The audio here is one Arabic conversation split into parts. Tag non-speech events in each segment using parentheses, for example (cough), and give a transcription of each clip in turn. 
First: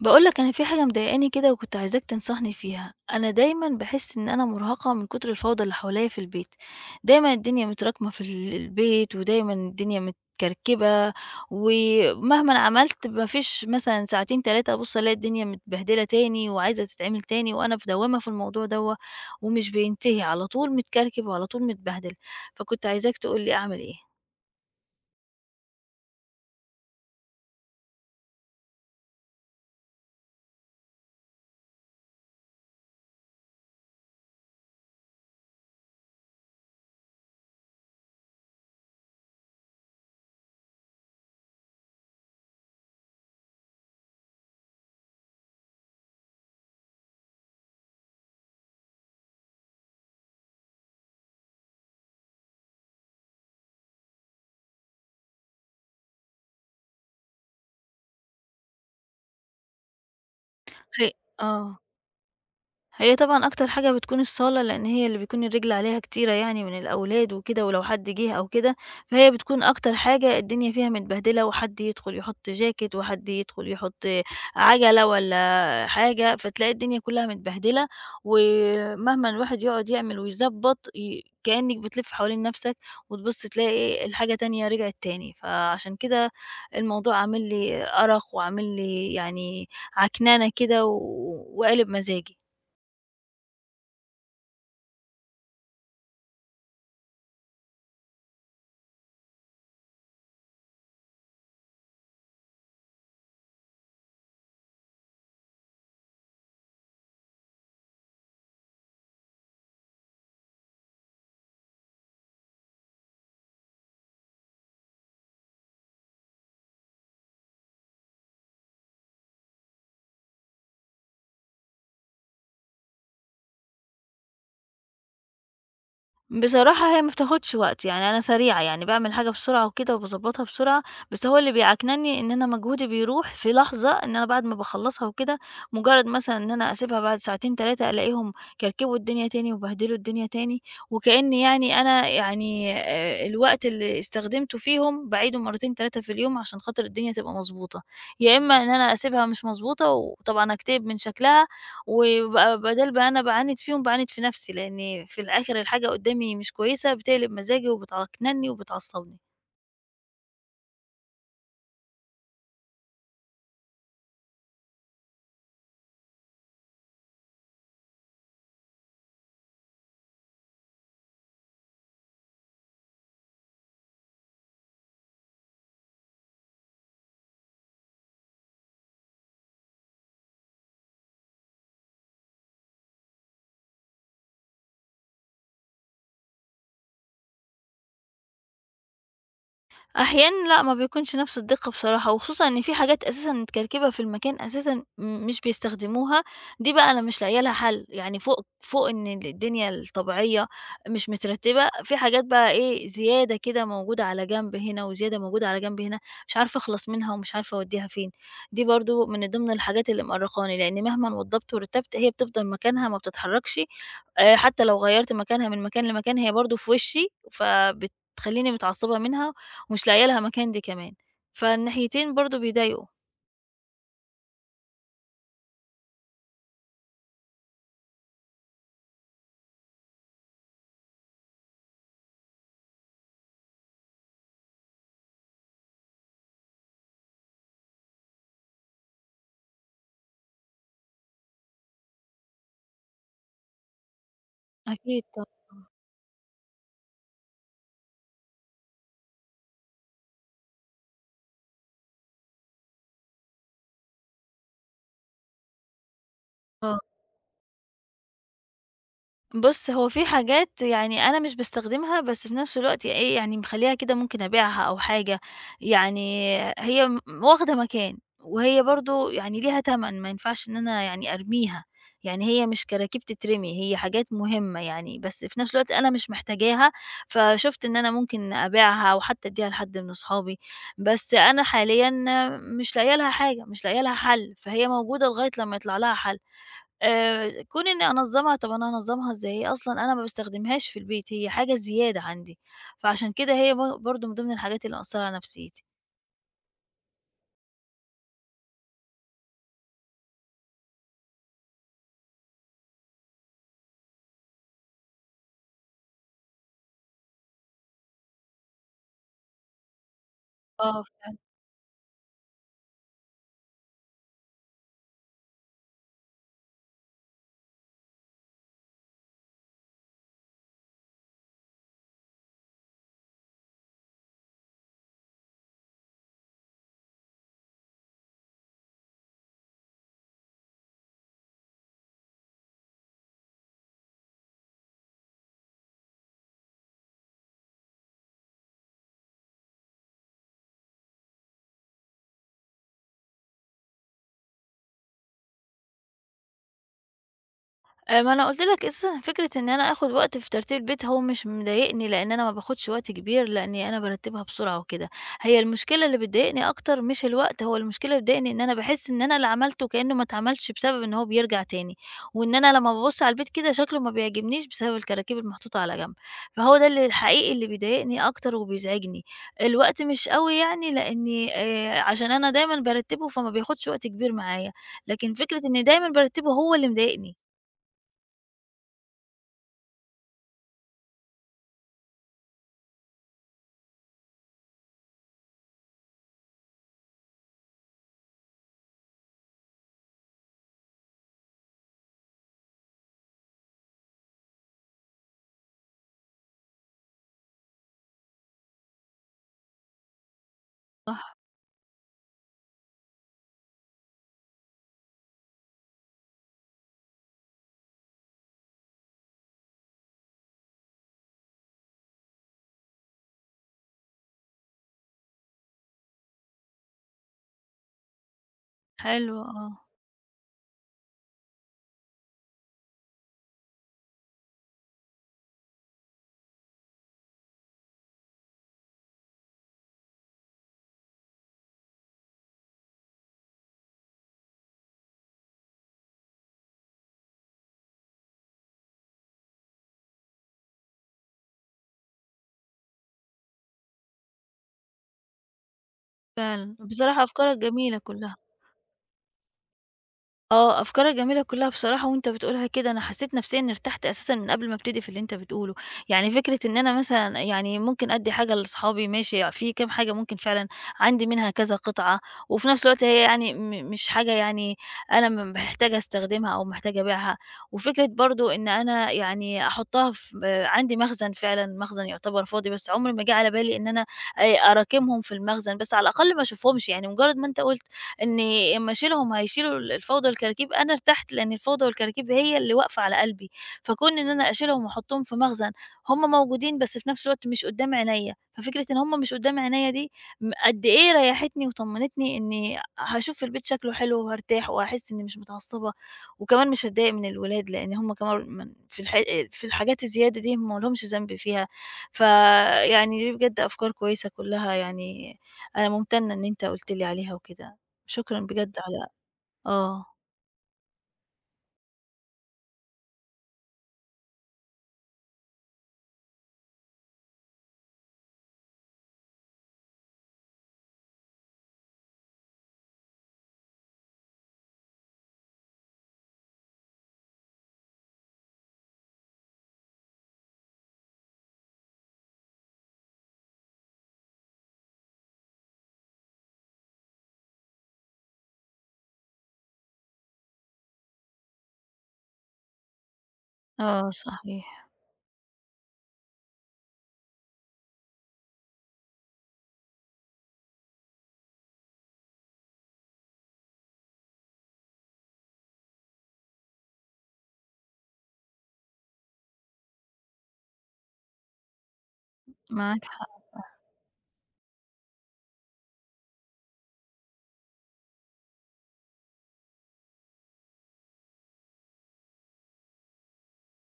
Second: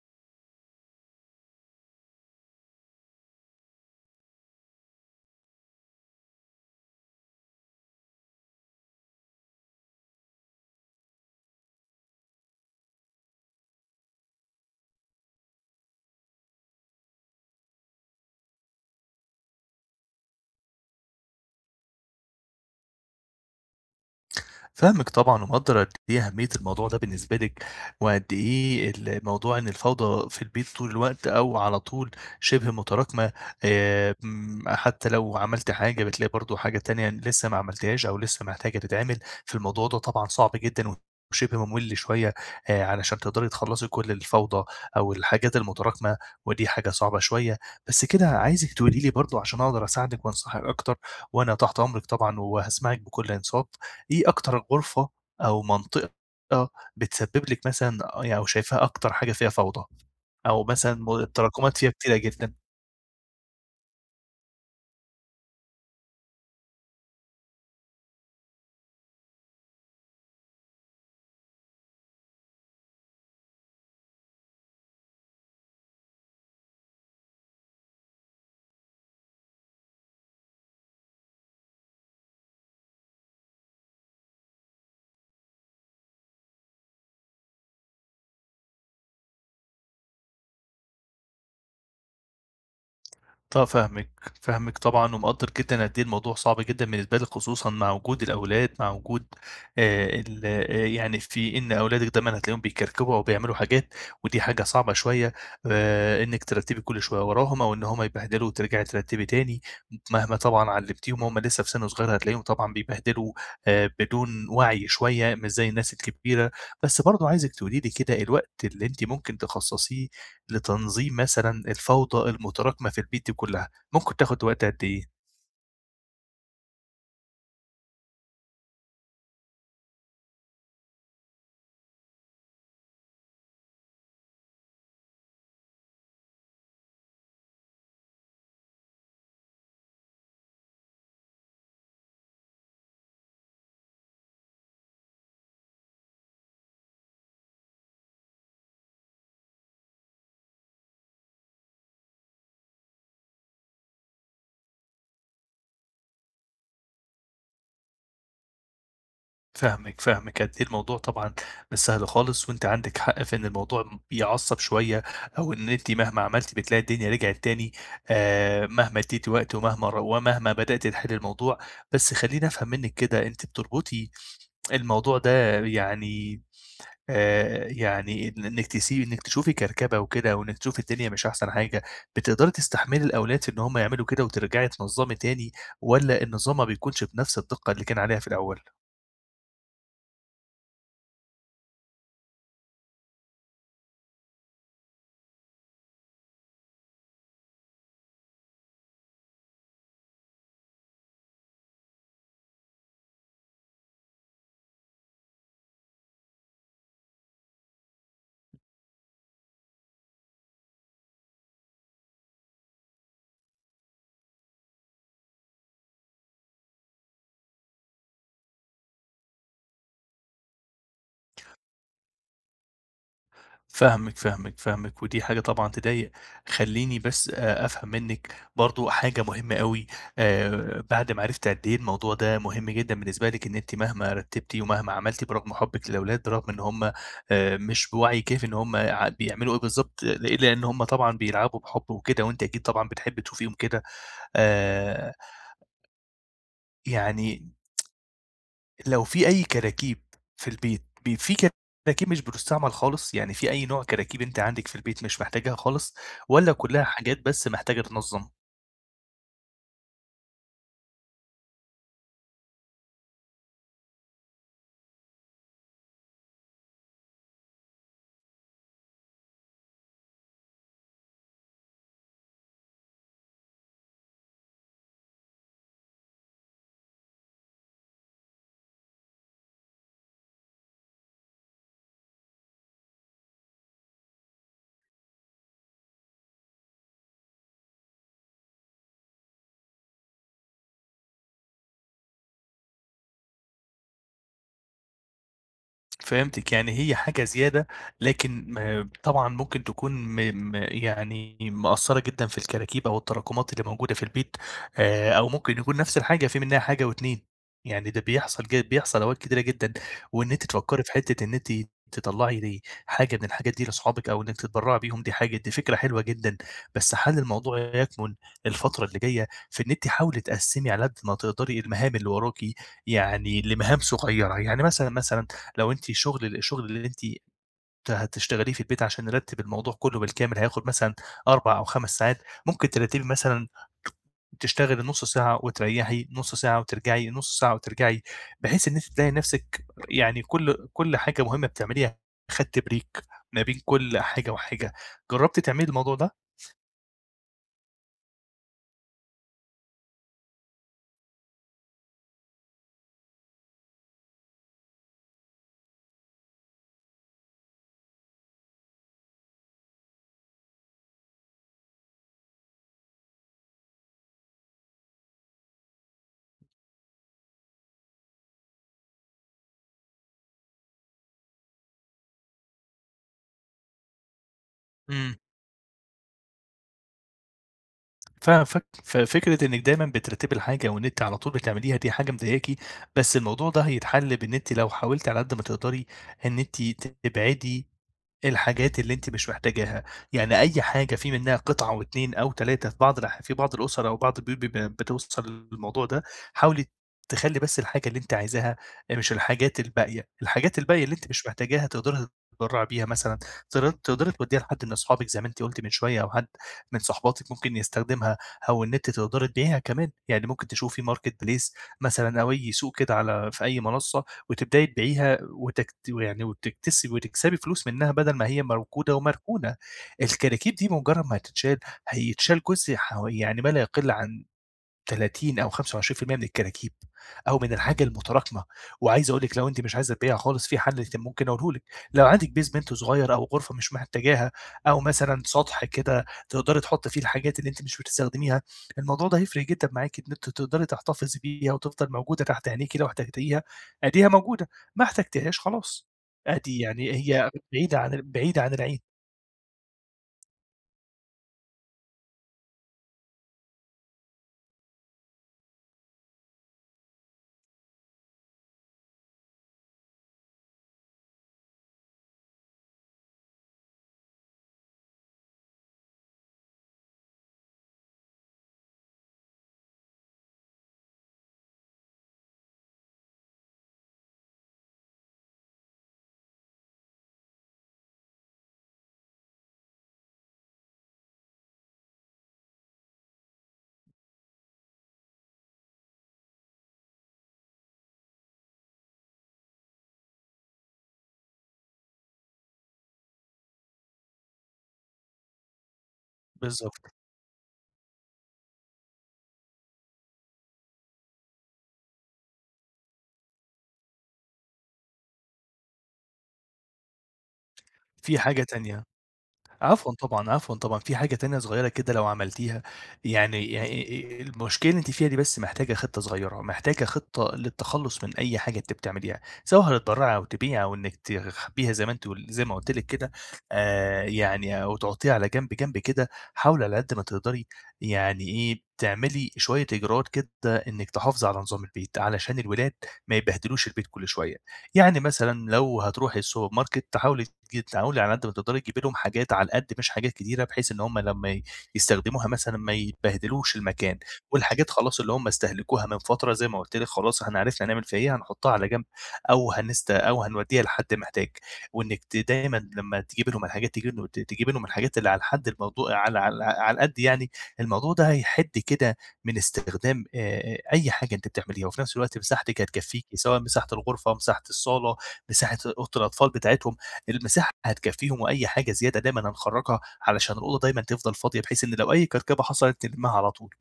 باقول لك أنا في حاجة مضايقاني كده وكنت عايزاك تنصحني فيها، أنا دايمًا باحِس إن أنا مُرهقة من كُتر الفوضى اللي حواليّا في البيت، دايمًا الدنيا متراكمة في ال البيت ودايمًا الدنيا متكركبة ومهمًا عملت ما فيش مثلًا ساعتين، 3 أبُص ألاقي الدنيا متبهدلة تاني وعايزة تتعمل تاني وأنا في دوّامة في الموضوع دوّة ومش بينتهي على طول متكركب وعلى طول متبهدل، فكنت عايزاك تقول لي أعمل إيه؟ فاهمِك طبعًا ومقدَّر قد إيه أهمية الموضوع ده بالنسبة لِك وقد إيه الموضوع إن الفوضى في البيت طول الوقت أو على طول شِبه متراكمة، آآ امم حتّى لو عملتِ حاجة بتلاقي برضه حاجة تانية لسّه ما عملتيهاش أو لسّه محتاجة تتعمل، في الموضوع ده طبعًا صعب جدًا و وشِبه مُمِل شوية، آآ علشان تقدري تخلّصي كل الفوضى أو الحاجات المتراكمة ودي حاجة صعبة شوية. بس كده عايزِك تقولي لي برضه عشان أقدر أساعدِك وأنصحِك أكتر وأنا تحت أمرِك طبعًا وهاسمعِك بكل إنصات، إيه أكتر غرفة أو منطقة بتسبِّب لِك مثلًا أ أو يعني شايفاها أكتر حاجة فيها فوضى، أو مثلًا ه مو التراكمات آه. فيها كتيرة جدًا؟ هي طبعًا أكتر حاجة بتكون الصالة لإن هي اللي بيكون الرِجل عليها كتيرة يعني من الأولاد وكده ولو حد جِه أو كده، فهي بتكون أكتر حاجة الدنيا فيها متبهدلة وحد يدخُل يحُط jacket وحد يدخُل يحُط آآ عَجلة والّا حاجة، فتلاقي الدنيا كُلّها متبهدلة ومهمًا الواحد يقعُد يعمل ويضبّط ي كإنِك بتلِف حوالين نَفْسك وتبُص تلاقي إيه، الحاجة تانية رجعت تاني، فعشان كده الموضوع عامل لي أرَق وعامل لي يعني عكننة كده و وقالب مزاجي. ط فاهمِك، فاهمِك طبعًا ومقدَّر جدًا قد إيه الموضوع صعب جدًا بالنسبة لِك خصوصًا مع وجود الأولاد، مع وجود آآ ال آآ يعني في إن أولادِك دايمًا هتلاقيهم بيكركبوا أو بيعملوا حاجات ودي حاجة صعبة شوية، آآ إنِّك ترتِّبي كل شوية وراهم أو إن هم يبهدلوا وترجعي ترتِّبي تاني، م مهما طبعًا علِّمتيهم وهُم لسّه في سِن صغير هتلاقيهم طبعًا بيبهدلوا آآ بدون وَعْي شوية مش زي الناس الكبيرة، بس برضه عايزِك تقولي لي كده الوقت اللي أنتِ ممكن تخصَّصيه لتنظيم مثلًا الفوضى المتراكمة في البيت دي كُلّها، ممكن تاخُد وقت قد إيه؟ بصراحة هي ما بتاخدش وقت، يعني أنا سريعة يعني باعمل الحاجة بسرعة وكده وباضبّطها بسرعة، بس هو اللي بيعكنني إن أنا مجهودي بيرُوح في لحظة، إن أنا بعد ما باخلصها وكده، مجرد مثلًا إن أنا أسيبها بعد ساعتين، 3 ألاقيهم كركبوا الدنيا تاني وبهدلوا الدنيا تاني، وكأني يعني أنا يعني آآ، الوقت اللي استخدمته فيهم باعيده مرتين، 3 في اليوم عشان خاطر الدنيا تبقى مضبوطة، يا إما إن أنا أسيبها مش مضبوطة وطبعًا أكتئب من شكلها، وبقى بدال بقى أنا باعاند فيهُم، باعاند في نفْسي، لأني في الآخر الحاجة قدامي مش كويسة بتقلب مزاجي وبتعكنني وبتعصبني. فاهمِك، فاهمِك قد إيه الموضوع طبعًا مش سهل خالص، وأنتِ عندِك حق في إن الموضوع يعصب شوية، أو إن أنتِ مهما عملتِ بتلاقي الدنيا رجعت تاني، آآ، مهما اديتِ وقت ومهما رو ومهما بدأتِ تحلي الموضوع، بس خلّيني أفهم منِك كده، أنتِ بتربطي الموضوع ده يعني، آآ، يعني إن إنِك تسي إنِك تشوفي كركبة وكده، وإنِك تشوفي الدنيا مش أحسن حاجة، بتقدري تستحملي الأولاد في إن هُم يعملوا كده وترجعي تنظمي تاني، والّا النظام ما بيكونش بنفْس الدقة اللي كان عليها في الأول؟ أحيانًا لأ ما بيكونش نفس الدقة بصراحة، وخصوصًا إن في حاجات أساسًا متكركبة في المكان أساسًا م مش بيستخدموها، دي بقى أنا مش لاقية لها حل. يعني فوق فوق إن الدنيا الطبيعية مش مترتبة، في حاجات بقى إيه زيادة كده موجودة على جنب هنا وزيادة موجودة على جنب هنا، مش عارفة أخلص منها ومش عارفة أوديها فين. دي برضو من ضمن الحاجات اللي مؤرقاني، لأن مهمًا وضبت ورتبت هي بتفضل مكانها ما بتتحركش، آآ حتى لو غيرت مكانها من مكان لمكان هي برضه في وشي، فبتخلّيني متعصبة منها ومش لاقية لها مكان دي كمان. فالناحيتين برضه بيضايقوا. فاهمِك، فاهمِك، فاهمِك، ودي حاجة طبعًا تضايق. خليني بس، آآ أفهم منك برضه حاجة مهمة أوي، آآ، بعد ما عرفت قد إيه الموضوع ده مهم جدًا بالنسبة لك إن أنتِ مهما رتبتِ ومهما عملتِ برغم حُبِك للأولاد، رغم إن هُم، آآ مش بوعي كافي إن هُم ع بيعملوا إيه بالضبط، ل لأن هُم طبعًا بيلعبوا بحُب وكده، وأنتِ أكيد طبعًا بتحبي تشوفيهم كده. أكيد آآ طبعًا. يعني. (tsk) لو فيه أي كراكيب في البيت، بي في كراكيب مش بتُستعمل خالص؟ يعني فيه أي نوع كراكيب أنتِ عندك في البيت مش محتاجاها خالص، والَّا آه. كلها حاجات بس محتاجة تتنظم؟ بُصّ، هو فيه حاجات يعني أنا مش باستخدمها بس في نفس الوقت إيه يعني مخلّياها كده ممكن أبيعها أو حاجة يعني آآ، هي م واخدة مكان وهي برضه يعني ليها تمَن ما ينفعش إن أنا يعني أرميها، يعني هي مش كراكيب تترمي، هي حاجات مهمة يعني، بس في نفس الوقت أنا مش محتاجاها فشُفت إن أنا ممكن أبيعها، أو حتى أدّيها لحد من أصحابي بس أنا حاليًا آآ، مش لاقية لها حاجة، مش لاقية لها حلّ، فهي موجودة لغاية لمّا يطلع لها حل آآ، كون إني أنظّمها طَب أنا هانظّمها إزاي؟ هي أصلًا أنا ما باستخدمهاش في البيت هي حاجة زيادة عندي، فعشان كده هي ب برضه من ضمن الحاجات اللي مأثّرة على نفسيتي. فهمتِك، يعني هي حاجة زيادة لكن م طبعًا ممكن تكون م م يعني مأثرّة جدًا في الكراكيب أو التراكمات اللي موجودة في البيت، آآ، أو ممكن يكون نفس الحاجة فيه منها حاجة و2 يعني ده بيحصل جي بيحصل أوقات كتيرة جدًا، وإن أنتِ آه، تفكّري في فعلًا. حتة إن إنتِ تطلّعي حاجة من الحاجات دي لصحابك، أو إنِّك تتبرعي بيهم، دي حاجة دي فكرة حلوة جدًا، بس حلّ الموضوع يكمن الفترة اللي جاية في إن أنتِ حاولي تقسّمي على قد ما تقدري المهام اللي وراكِ، يعني لمهام صغيرة، يعني مثلًا، مثلًا لو أنتِ شغل، الشغل اللي أنتِ ت هتشتغليه في البيت عشان نرتِّب الموضوع كلّه بالكامل هياخد مثلًا 4 أو 5 ساعات ممكن ترتّبي مثلًا تشتغلي نُصّ ساعة، وتريحي نُصّ ساعة، وترجعي نُصّ ساعة وترجعي، بحيث إن أنتِ تلاقي نَفسِك يعني كُلّ، كُلّ حاجة مهمة بتعمليها خدتي break ما بين كُلّ حاجة وحاجة، جربتِ تعملي الموضوع ده؟ آآ، ما أنا قُلت لك أساسًا فكرة إن أنا آخد وقت في ترتيب البيت هو مش مضايقني، لأن أنا ما باخدش وقت كبير، لأني أنا بارتّبها بسرعة وكده، هي المشكلة اللي بتضايقني أكتر مش الوقت، هو المشكلة اللي بتضايقني إن أنا باحس إن أنا اللي عملته كأنه ما اتعملش، بسبب إن هو بيرجع تاني، وإن أنا لمّا بابُصّ على البيت كده شكله ما بيعجبنيش، بسبب الكراكيب المحطوطة على جنب، فهو ده اللي الحقيقي اللي بيضايقني أكتر وبيزعجني، الوقت مش أوي يعني لأني آآ، عشان أنا دايمًا بارتبه فما بياخدش وقت كبير معايا، لكن إمم. فكرة إن دايمًا بارتبه هو اللي مضايقني. فف ففكرة إنِّك دايمًا بترتبي الحاجة وإن أنتِ على طول بتعمليها دي حاجة مضايقاكِ، بس الموضوع ده هيتحَلّ بإن أنتِ لو حاولتِ على قد ما تقدري إن أنتِ تبعدي الحاجات اللي أنتِ مش محتاجاها، يعني أي حاجة في منها قطعة أو 2 أو 3 في بعض الأح في بعض الأُسَر أو بعض البيوت بيبقى بتوصل للموضوع ده، حاولي تخلّي بس الحاجة اللي أنتِ عايزاها، آآ، مش الحاجات الباقية، الحاجات الباقية اللي أنتِ صح. مش محتاجاها تقدري تتبرّعي بيها مثلًا تقدري توديها لحد من أصحابِك زي ما أنتِ قُلتِ من شوية أو حد من صاحباتِك ممكن يستخدمها، أو إن أنتِ تقدري تبيعيها كمان، يعني ممكن تشوفي marketplace مثلًا أو أي سوق على في أي منصة وتبدأي تبيعيها وتكت يعني وتكس وتكسبي فلوس منها بدل ما هي موجودة حلو، ومركونة. آه. الكراكيب دي مجرّد ما هتتشال، هيتشال جزء ح و يعني ما لا يقِلّ عن 30 أو 25% من الكراكيب أو من الحاجة المتراكمة وعايز أقول لِك لو أنتِ مش عايزة تبيعيها خالص، في حل (unintelligible) ممكن أقوله لِك، لو عندِك basement صغير أو غرفة مش محتاجاها، أو مثلًا سطح كده تقدري تحطّي فيه الحاجات اللي أنتِ مش بتستخدميها، الموضوع ده هيفرِق جدًا معاك إن أنتِ تقدري تحتفظي بيها وتفضل موجودة تحت عينيكِ لو احتجتيها آدِيها موجودة، ما احتجتيهاش خلاص، فعلًا، عادي يعني بصراحة هي أفكارك جميلة بعيدة ع كلّها. بعيدة عن العين. آه، أفكارك جميلة كُلّها بصراحة وأنت بتقولها كده أنا حسّيت نفسيًا إنّي ارتحت أساسًا من قبل ما أبتدي في اللي أنت بتقوله. يعني فكرة إن أنا مثلًا يعني ممكن أدّي حاجة لصحابي ماشي، فيه كام حاجة ممكن فعلًا عندي منها كذا قطعة وفي نَفْس الوقت هي يعني م مش حاجة يعني أنا م محتاجة أستخدمها أو محتاجة أبيعها. وفكرة برضه إن أنا يعني أحُطّها في آآ عندي مخزن فعلًا مخزن يُعتبر فاضي، بس عُمْر ما جِه على بالي إن أنا آآ أراكمهم في المخزن، بس على الأقل ما أشوفهمش يعني مُجرّد ما أنت قُلت إنّي أمّا أشيلهم، هيشيلوا ال الفوضى والكراكيب، أنا ارتحت لإن الفوضى والكراكيب هي اللي واقفة على قلبي. فكون إن أنا أشيلهم وأحُطّهم في مخزن، هم موجودين بس في نَفْس الوقت مش قُدّام عينيا، ففكرة إن هم مش قُدّام عينيا دي م قد إيه ريّحتني وطمنتني إنّي آآ، هاشوف البيت شكله حلو وهارتاح وهاحس إنّي مش متعصّبة وكمان مش بالضبط. هاتضايق من الولاد لإن هم كمان من في الحا آآ في الحاجات الزيادة دي هم مالهمش ذنب فيها. فيعني دي بجد أفكار كويسة كُلّها يعني أنا مُمتنّة إن أنت قُلت لي عليها وكده. في شكرًا حاجة بجد تانية. على آه. عفوًا طبعًا، عفوًا طبعًا. في حاجة تانية صغيرة كده لو عملتيها يعني يعني آآ المشكلة اللي أنتِ فيها دي بس محتاجة خطة صغيرة، محتاجة خطة للتخلُّص من أي حاجة أنتِ بتعمليها، سواء هتتبرّعي أو تبيعي أو إنِّك تخبّيها زي ما أنتِ قل زي ما قُلت لِك كده آآ، يعني أو تحُطّيها على جنب جنب كده. حاولي على قد ما تقدري يعني إيه، تعملي شوية إجراءات كده إنِّك تحافظي على نظام البيت علشان الولاد ما يبهدلوش البيت كل شوية. يعني مثلًا لو هتروحي الsupermarket، حاولي جت تحاولي على قد ما تقدري تجيبي لهم حاجات على القد مش حاجات كتيرة، بحيث إن هم لمّا ي يستخدموها مثلًا ما يبهدلوش آه، المكان، صحيح. والحاجات خلاص اللي هم استهلكوها من فترة زي ما قُلت لِك خلاص إحنا عرفنا هنعمل فيها إيه، هنحُطّها على جنب أو هنست أو هنودّيها لحد محتاج. وإنِّك ت دايمًا لمّا تجيبي لهم الحاجات تجيبي ل ت تجيبي لهم الحاجات اللي على الحد الموضوع على على على القد يعني، الموضوع ده هيحِد كده من استخدام آآ أي حاجة أنتِ بتعمليها، وفي نَفْس الوقت مساحتِك معاك حق هتكفّيكِ، سواء فع مساحة الغرفة، مساحة الصالة، مساحة أوضة الأطفال بتاعتهم. المساحة هتكفّيهم وأي حاجة زيادة دايمًا هنخرّجها علشان الأوضة دايمًا تفضل فاضية، بحيث إن لو أي كركبة حصلت تلمّها على طول.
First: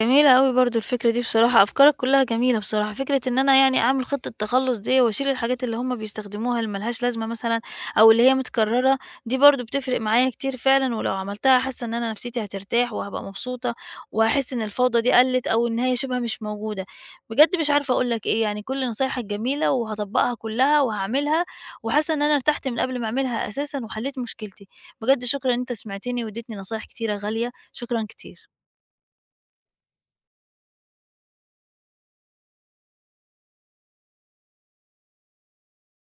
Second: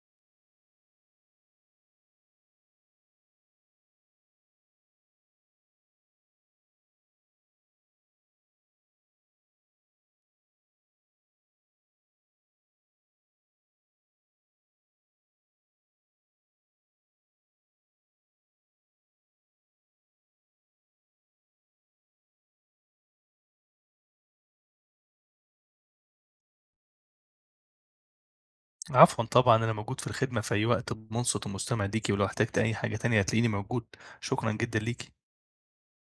جميلة أوي برضه الفكرة دي بصراحة، أفكارك كُلّها جميلة بصراحة. فكرة إن أنا يعني أعمل خطة تخلُّص دي وأشيل الحاجات اللي هم بيستخدموها اللي مالهاش لازمة مثلًا أو اللي هي متكرّرة دي برضه بتفرق معايا كتير فعلًا ولو عملتها حاسّة إن أنا نَفْسيتي هترتاح وهابقى مبسوطة، وهاحس إن الفوضى دي قلِّت أو إن هي شِبه مش موجودة. بجد مش عارفة أقول لك إيه، يعني كل نصايحك جميلة وهاطبّقها كُلّها وهاعملها، وحاسّة إن أنا ارتحت من قبل ما أعملها أساسًا وحلّيت مشكلتي. بجد شكرًا إن أنت سمعتني وادّيتني نصايح كتيرة غالية، شكرًا كتير. عفوًا طبعًا، أنا موجود في الخدمة في أي وقت مُنصِت ومُستمع ليكِ ولو احتجتِ أي حاجة تانية هتلاقيني موجود، شكرًا جدًا ليكِ.